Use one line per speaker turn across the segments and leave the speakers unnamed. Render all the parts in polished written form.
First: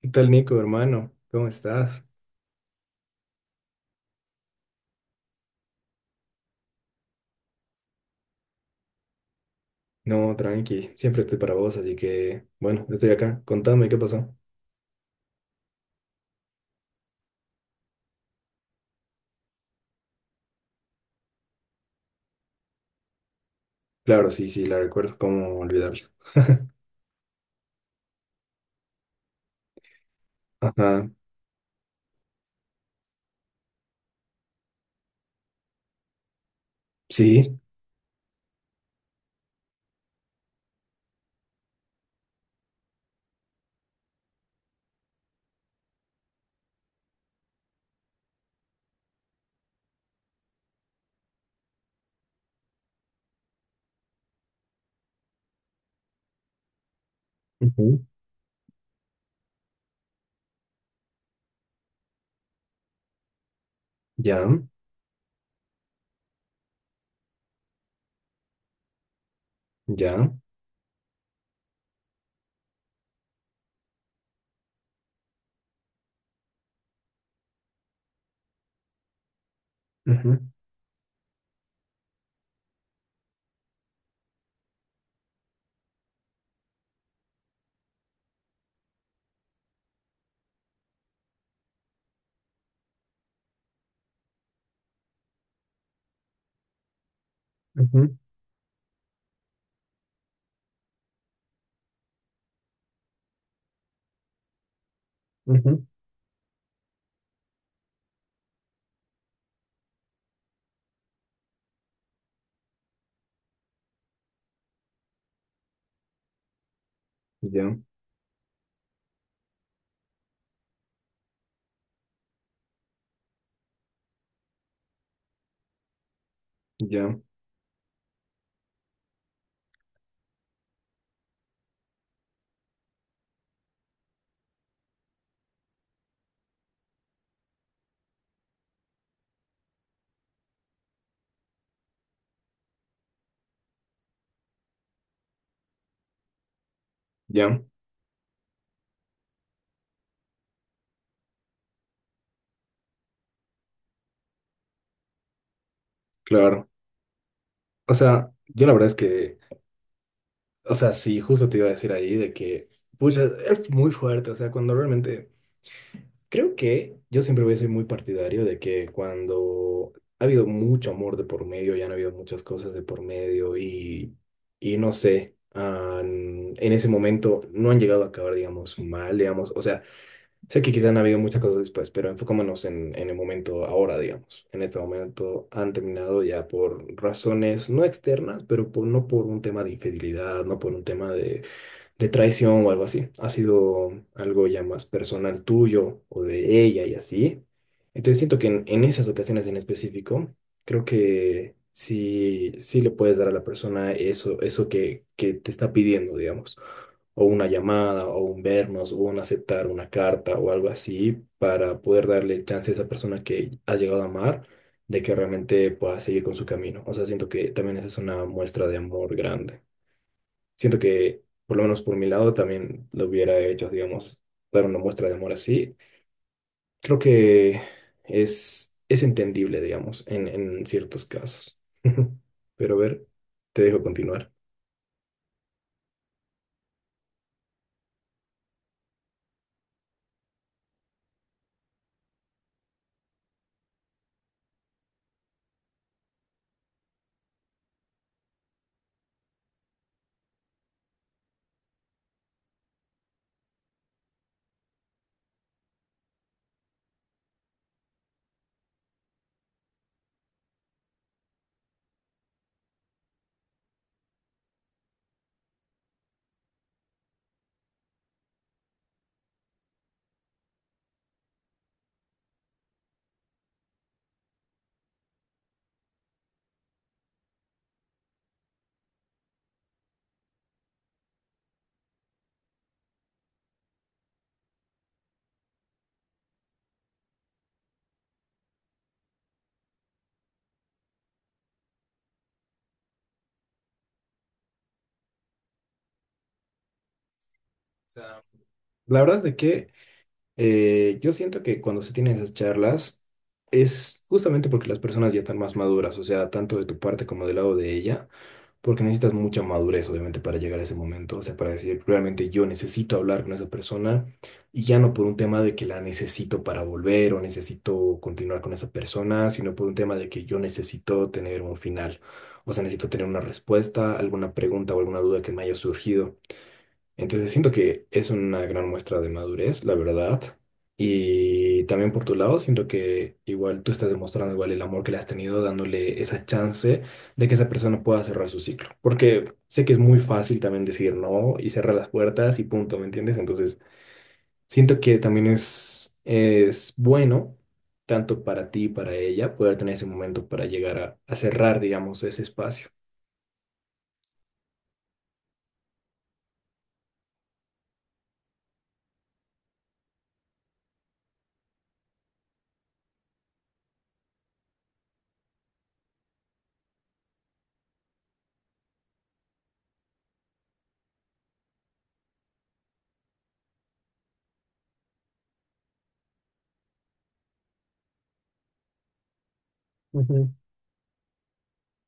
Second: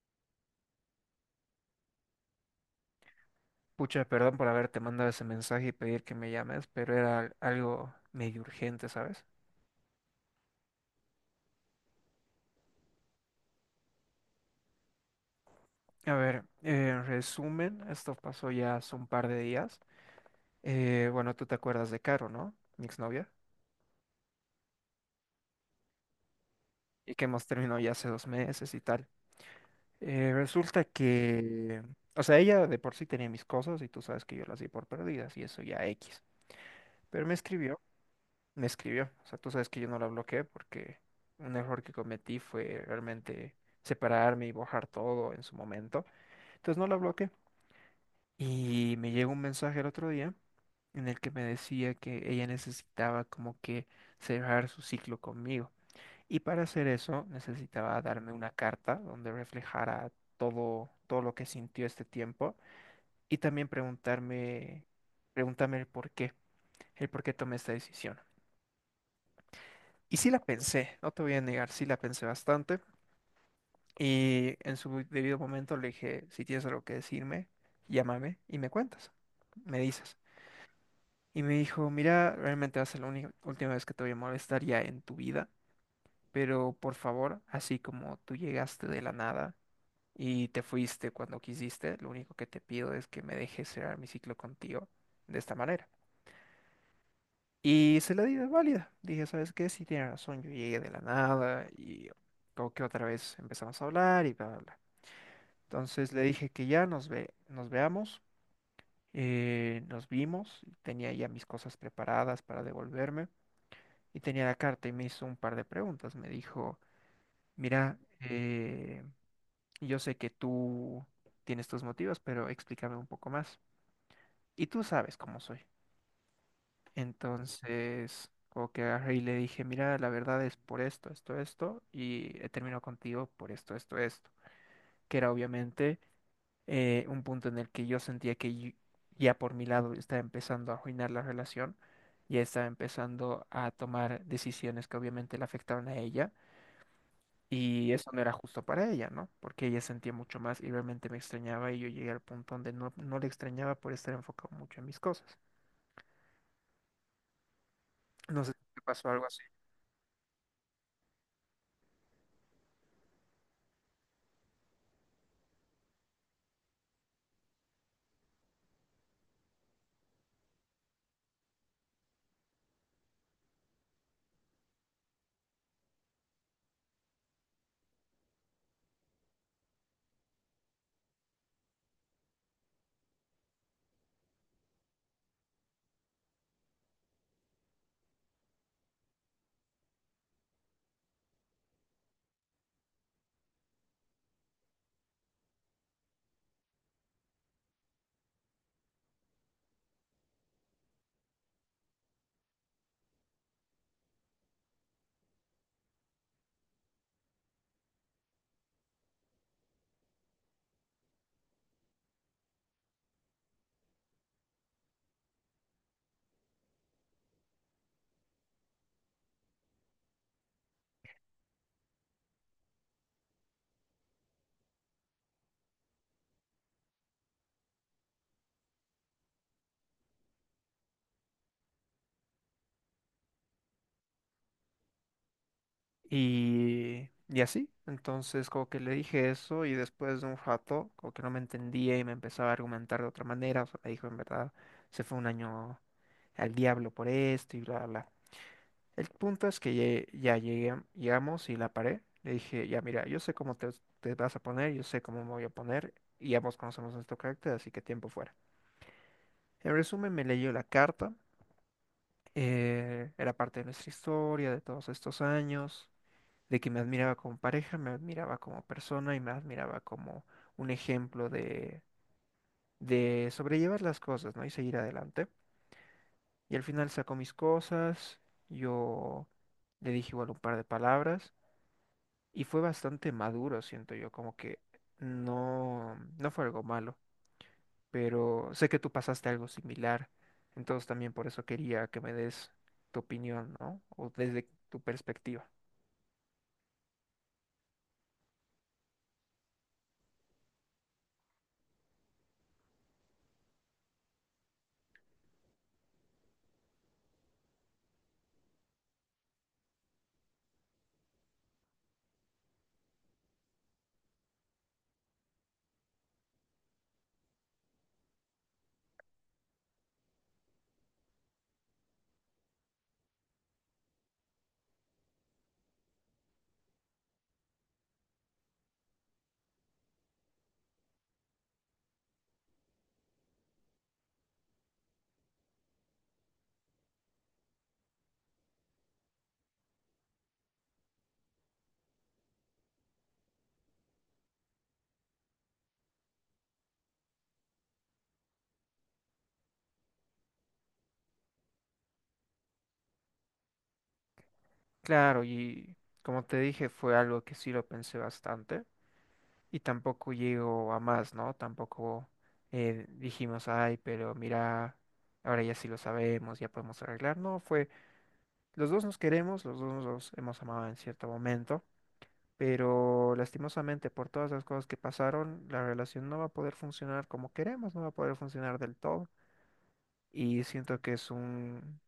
¿Qué tal, Nico, hermano? ¿Cómo estás?
Pucha, perdón por haberte mandado ese mensaje y pedir que me llames, pero era algo medio urgente, ¿sabes?
No, tranqui, siempre estoy para vos, así que, bueno, estoy acá. Contame, ¿qué pasó?
A ver, en resumen, esto pasó ya hace un par de días. Bueno, tú te acuerdas de Caro, ¿no? Mi exnovia.
Claro, sí, sí, la recuerdo, cómo olvidarla.
Y que hemos terminado ya hace dos meses y tal. Resulta
Ajá,
que, o sea, ella de por sí tenía mis cosas y tú sabes que yo las di por perdidas y eso ya X. Pero me
sí,
escribió me escribió. O sea, tú sabes que yo no la bloqueé porque un error que cometí fue realmente separarme y borrar todo en su momento. Entonces no la bloqueé. Y me llegó un mensaje el otro día en el que me decía que ella necesitaba como que cerrar su ciclo conmigo. Y para hacer eso necesitaba
ujú,
darme una carta donde reflejara todo, todo lo que sintió este tiempo y también
ya,
preguntarme el por qué tomé esta decisión. Y sí
ya,
la pensé, no te voy a negar, sí la pensé bastante. Y en su debido momento le dije, si tienes algo que decirme, llámame y me cuentas, me dices.
ujú,
Y me dijo, mira, realmente va a ser la última vez que te voy a molestar ya en tu vida, pero por favor, así como tú llegaste de la nada y te fuiste cuando quisiste, lo único que te pido es que me dejes cerrar mi ciclo contigo de esta manera. Y se
ujú,
la di de válida. Dije, ¿sabes qué? Sí, tiene razón, yo llegué de la nada y como que otra vez empezamos a hablar y bla, bla, bla.
ujú,
Entonces le dije que ya nos veamos, nos vimos, y tenía ya mis cosas preparadas para devolverme y tenía la carta y me hizo un par de preguntas. Me dijo,
ya,
mira, yo sé que tú tienes tus motivos, pero explícame un poco más. Y tú sabes cómo soy.
ya,
Entonces, como que agarré y le dije, mira, la verdad es por esto, esto, esto, y he terminado contigo por esto, esto, esto, que era obviamente un punto en el que yo sentía que ya por mi lado estaba empezando a arruinar la relación, ya estaba empezando a tomar decisiones que obviamente le afectaban a ella,
ya,
y eso no era justo para ella, ¿no? Porque ella sentía mucho más y realmente me extrañaba y yo llegué al punto donde no, no le extrañaba por estar enfocado mucho en mis cosas.
claro. O sea,
No sé
yo la
si te
verdad es
pasó algo.
que, o sea, sí, justo te iba a decir ahí de que, pucha, es muy fuerte. O sea, cuando realmente creo que yo siempre voy a ser muy partidario de que cuando ha habido mucho amor de por medio, ya han habido muchas cosas de por medio y no sé, en ese momento no han llegado a acabar, digamos, mal, digamos. O sea, sé que quizás han habido muchas cosas después, pero enfocémonos en el momento ahora, digamos, en este momento han terminado ya por razones no externas, no por un tema de infidelidad, no por un tema de traición o algo así. Ha sido algo ya más personal tuyo o de ella y así. Entonces siento que en esas ocasiones en específico, creo que sí, sí le puedes dar a la persona eso, eso que te está pidiendo, digamos. O una llamada, o un vernos, o un aceptar una carta o algo así, para poder darle el chance a esa persona que has llegado a amar de que realmente pueda seguir con su camino. O sea, siento que también esa es una muestra de amor grande. Siento que, por lo menos por mi lado, también lo hubiera hecho, digamos, dar una muestra de amor así. Creo que es entendible, digamos, en ciertos casos. Pero a ver, te dejo continuar.
Y así, entonces como que le dije eso y después de un rato como que no me entendía y me empezaba a argumentar de otra manera, o sea, me dijo en verdad, se fue un año al diablo por esto y bla, bla. Bla". El punto es que llegué, llegamos y la paré, le dije, ya mira, yo sé cómo te vas a poner, yo sé cómo me voy a poner y ambos conocemos nuestro carácter, así que tiempo fuera. En resumen, me leyó la carta, era parte de nuestra historia de todos estos años de que me admiraba como pareja, me admiraba como persona y me admiraba como un ejemplo de sobrellevar las cosas, ¿no? Y seguir adelante. Y al final sacó mis cosas, yo le dije igual un par de palabras y fue bastante maduro, siento yo, como que no, no fue algo malo, pero sé que tú pasaste algo similar, entonces también por eso quería que me des tu opinión, ¿no? O desde tu perspectiva.
O sea, la verdad es de que yo siento que cuando se tienen esas charlas es justamente porque las personas ya están más maduras, o sea, tanto de tu parte como del lado de ella porque necesitas mucha madurez, obviamente, para llegar a ese momento, o sea, para decir, realmente yo necesito hablar con esa persona y ya no por un tema de que la necesito para volver o necesito continuar con esa persona, sino por un tema de que yo necesito tener un final, o sea, necesito tener una respuesta, alguna pregunta o alguna duda que me haya surgido. Entonces siento que es una gran muestra de madurez, la verdad. Y también por tu lado, siento que igual tú estás demostrando igual el amor que le has tenido, dándole esa chance de que esa persona pueda cerrar su ciclo. Porque sé que es muy fácil también decir no y cerrar las puertas y punto, ¿me entiendes? Entonces siento que también es bueno, tanto para ti y para ella, poder tener ese momento para llegar a cerrar, digamos, ese espacio.
Claro, y como te dije, fue algo que sí lo pensé bastante y tampoco llegó a más, ¿no? Tampoco dijimos, ay, pero mira, ahora ya sí lo sabemos, ya podemos arreglar. No, fue, los dos nos queremos, los dos nos hemos amado en cierto momento, pero lastimosamente por todas las cosas que pasaron, la relación no va a poder funcionar como queremos, no va a poder funcionar del todo.
Ujú.
Y siento que es un,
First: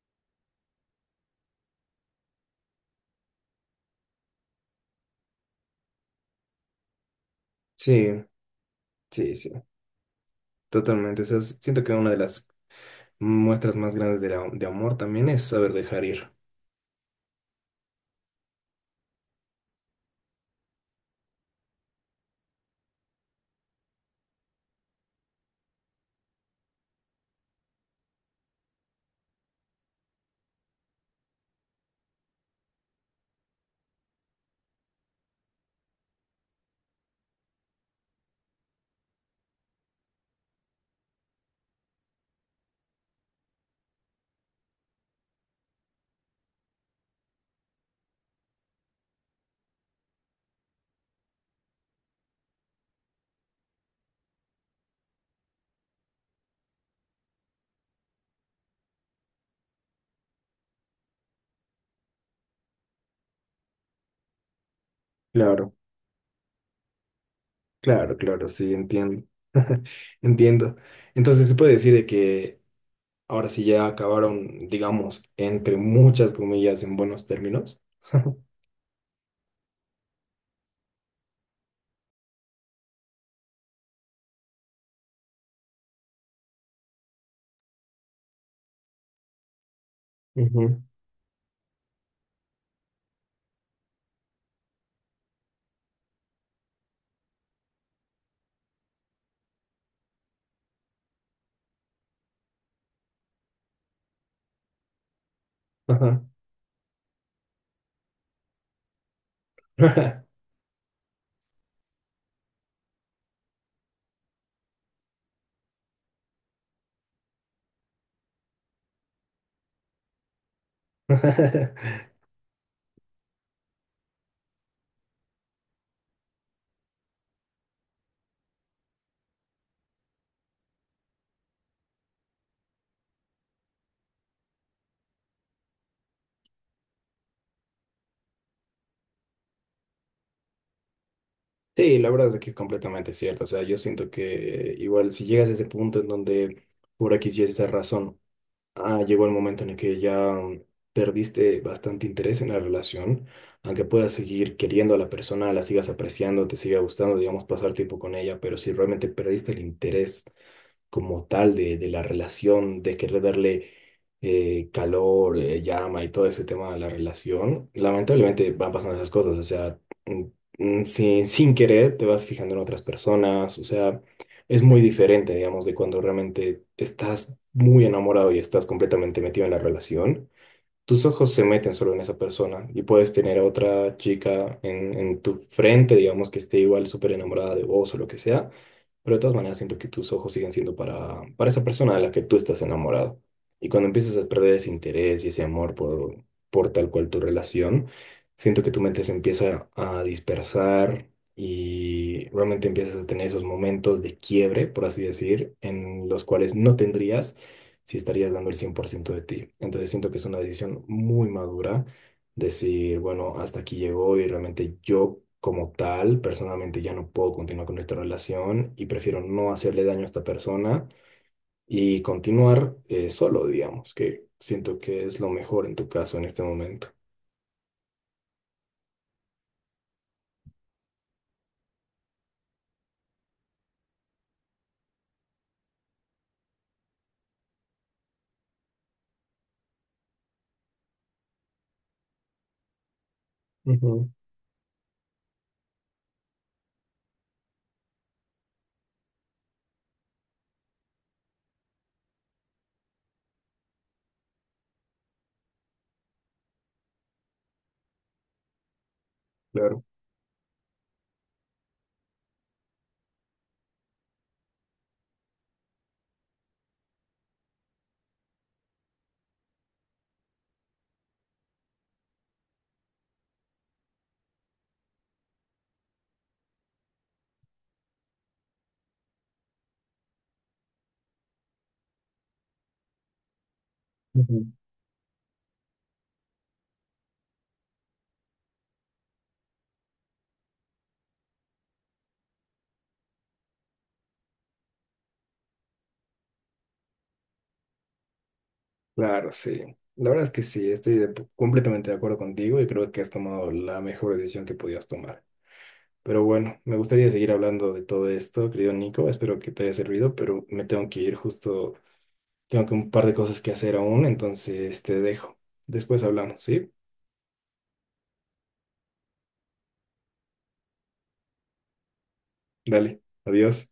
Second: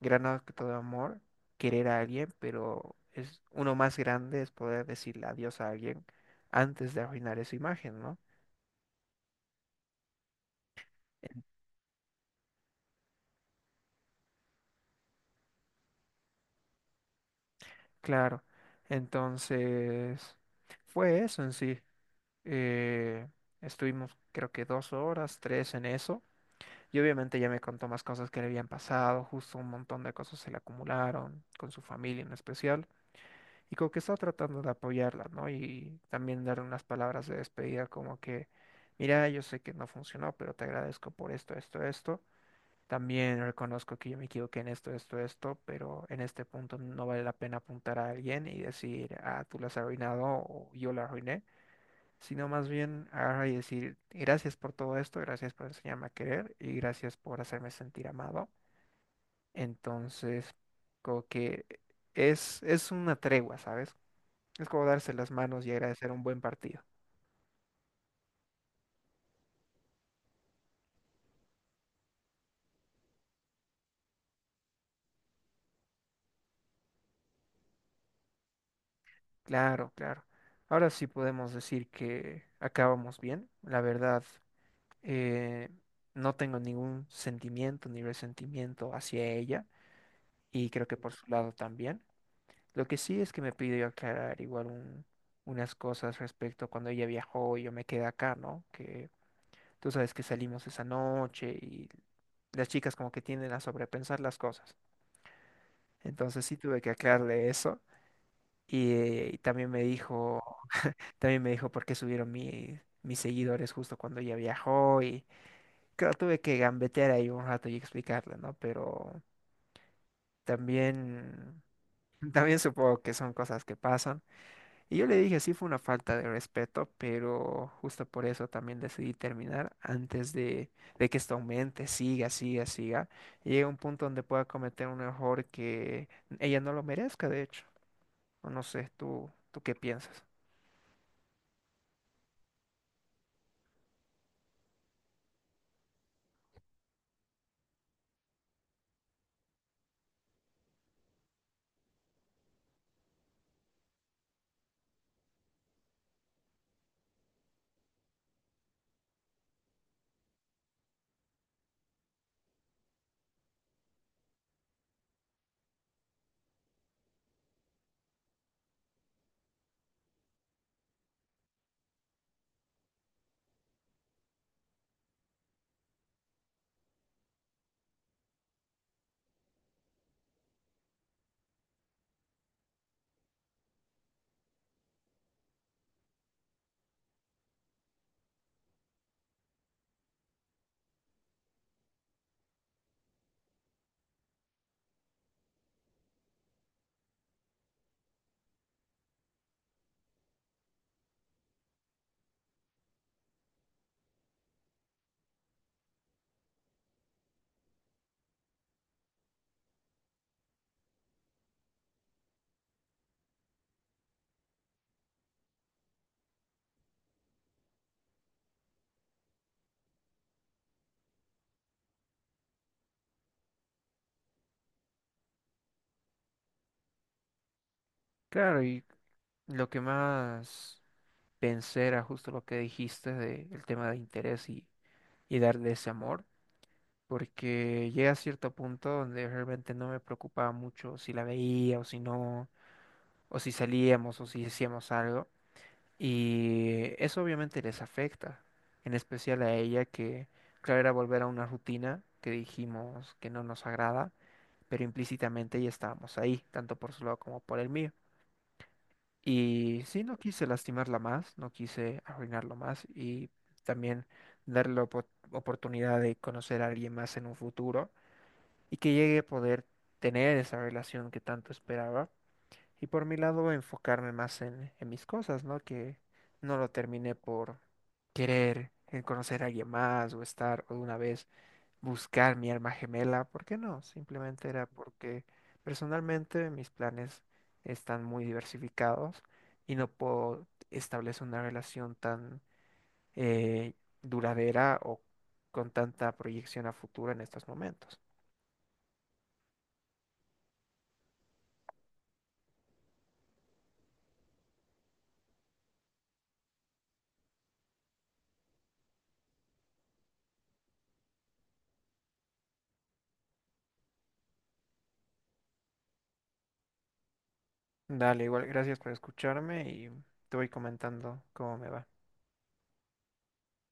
gran acto de amor querer a alguien, pero es uno más grande es poder decirle adiós a alguien antes de arruinar esa imagen, ¿no?
Sí, sí, sí, totalmente. O sea,
En-
siento que una de las muestras más grandes de amor también es saber dejar ir.
Claro. Entonces, fue eso en sí. Eh, Estuvimos creo que dos horas, tres en eso. Y obviamente ya me contó más cosas que le habían pasado, justo un montón de cosas se le acumularon, con su familia en especial. Y como que estaba tratando de apoyarla, ¿no? Y también darle unas palabras de despedida como que, mira, yo sé que no funcionó, pero te agradezco por esto, esto, esto. También reconozco que yo me equivoqué en esto, esto, esto, pero en este punto no vale la pena apuntar a alguien y decir, ah, tú la has arruinado o yo la arruiné, sino más bien agarrar y decir, gracias por todo esto, gracias por enseñarme a querer y gracias por hacerme sentir amado. Entonces, como que es una tregua, ¿sabes? Es como darse las manos y
Claro,
agradecer un buen partido.
claro, claro, sí, entiendo. Entiendo. Entonces se puede decir de que ahora sí ya acabaron, digamos, entre muchas comillas, en buenos términos.
Claro, claro. Ahora sí podemos decir que acabamos bien. La verdad, eh, no tengo ningún sentimiento ni resentimiento hacia ella y
Ujú,
creo que por su lado también. Lo que sí es que me pidió aclarar igual unas cosas respecto a cuando ella viajó y yo me quedé acá, ¿no? Que tú sabes que salimos esa noche y las chicas como que tienden a sobrepensar las cosas.
ajá.
Entonces sí tuve que aclararle eso. Y también me dijo por qué subieron mis seguidores justo cuando ella viajó. Y claro, tuve que gambetear ahí un rato y explicarle, ¿no? Pero también, también supongo que son cosas que pasan. Y yo le dije, sí fue una falta de respeto, pero justo por eso también decidí terminar antes de que esto aumente, siga, siga, siga. Y llegue a un punto donde pueda cometer un error que ella no lo merezca, de hecho. O no sé, ¿tú, tú qué piensas?
Sí, la verdad es que es completamente cierto. O sea, yo siento que igual si llegas a ese punto en donde por aquí sí es esa razón. Ah, llegó el momento en el que ya perdiste bastante interés en la relación, aunque puedas seguir queriendo a la persona, la sigas apreciando, te siga gustando, digamos, pasar tiempo con ella, pero si realmente perdiste el interés como tal de la relación, de querer darle calor, llama y todo ese tema de la relación, lamentablemente van pasando esas cosas, o sea, mm, sin querer te vas fijando en otras personas, o sea, es muy diferente, digamos, de cuando realmente estás muy enamorado y estás completamente metido en la relación. Tus ojos se meten solo en esa persona y puedes tener a otra chica en tu frente, digamos que esté igual súper enamorada de vos o lo que sea, pero de todas maneras siento que tus ojos siguen siendo para esa persona de la que tú estás enamorado. Y cuando empiezas a perder ese interés y ese amor por tal cual tu relación, siento que tu mente se empieza a dispersar y realmente empiezas a tener esos momentos de quiebre, por así decir, en los cuales no tendrías si estarías dando el 100% de ti. Entonces siento que es una decisión muy madura decir, bueno, hasta aquí llegó y realmente yo como tal, personalmente ya no puedo continuar con esta relación y prefiero no hacerle daño a esta persona y continuar solo, digamos, que siento que es lo mejor en tu caso en este momento.
Claro, y lo que más pensé era justo lo que dijiste de el tema de interés y darle ese amor. Porque llega a cierto punto donde realmente no me preocupaba mucho si la veía o si no o si
Ujú,
salíamos o si hacíamos algo. Y eso obviamente les afecta, en especial a ella que, claro, era volver a una rutina que dijimos que no nos agrada, pero implícitamente ya estábamos ahí, tanto por su lado como por el mío. Y
claro.
sí, no quise lastimarla más, no quise arruinarlo más y también darle la oportunidad de conocer a alguien más en un futuro y que llegue a poder tener esa relación que tanto esperaba. Y por mi lado, enfocarme más en mis cosas, ¿no? Que no lo terminé por querer conocer a alguien más o estar o de una vez buscar mi alma gemela. ¿Por qué no? Simplemente
Ujú.
era porque personalmente mis planes están muy diversificados y no puedo establecer una relación tan eh, duradera o con tanta proyección a futuro en estos momentos.
Claro, sí. La verdad es que sí, estoy completamente de acuerdo contigo y creo que has tomado la mejor decisión que podías tomar. Pero bueno, me gustaría seguir hablando de todo esto, querido Nico. Espero que te haya servido, pero me tengo que ir justo. Tengo que un par de cosas que hacer aún, entonces te dejo. Después hablamos, ¿sí?
Dale, igual, gracias por escucharme y te voy comentando cómo me va.
Dale, adiós.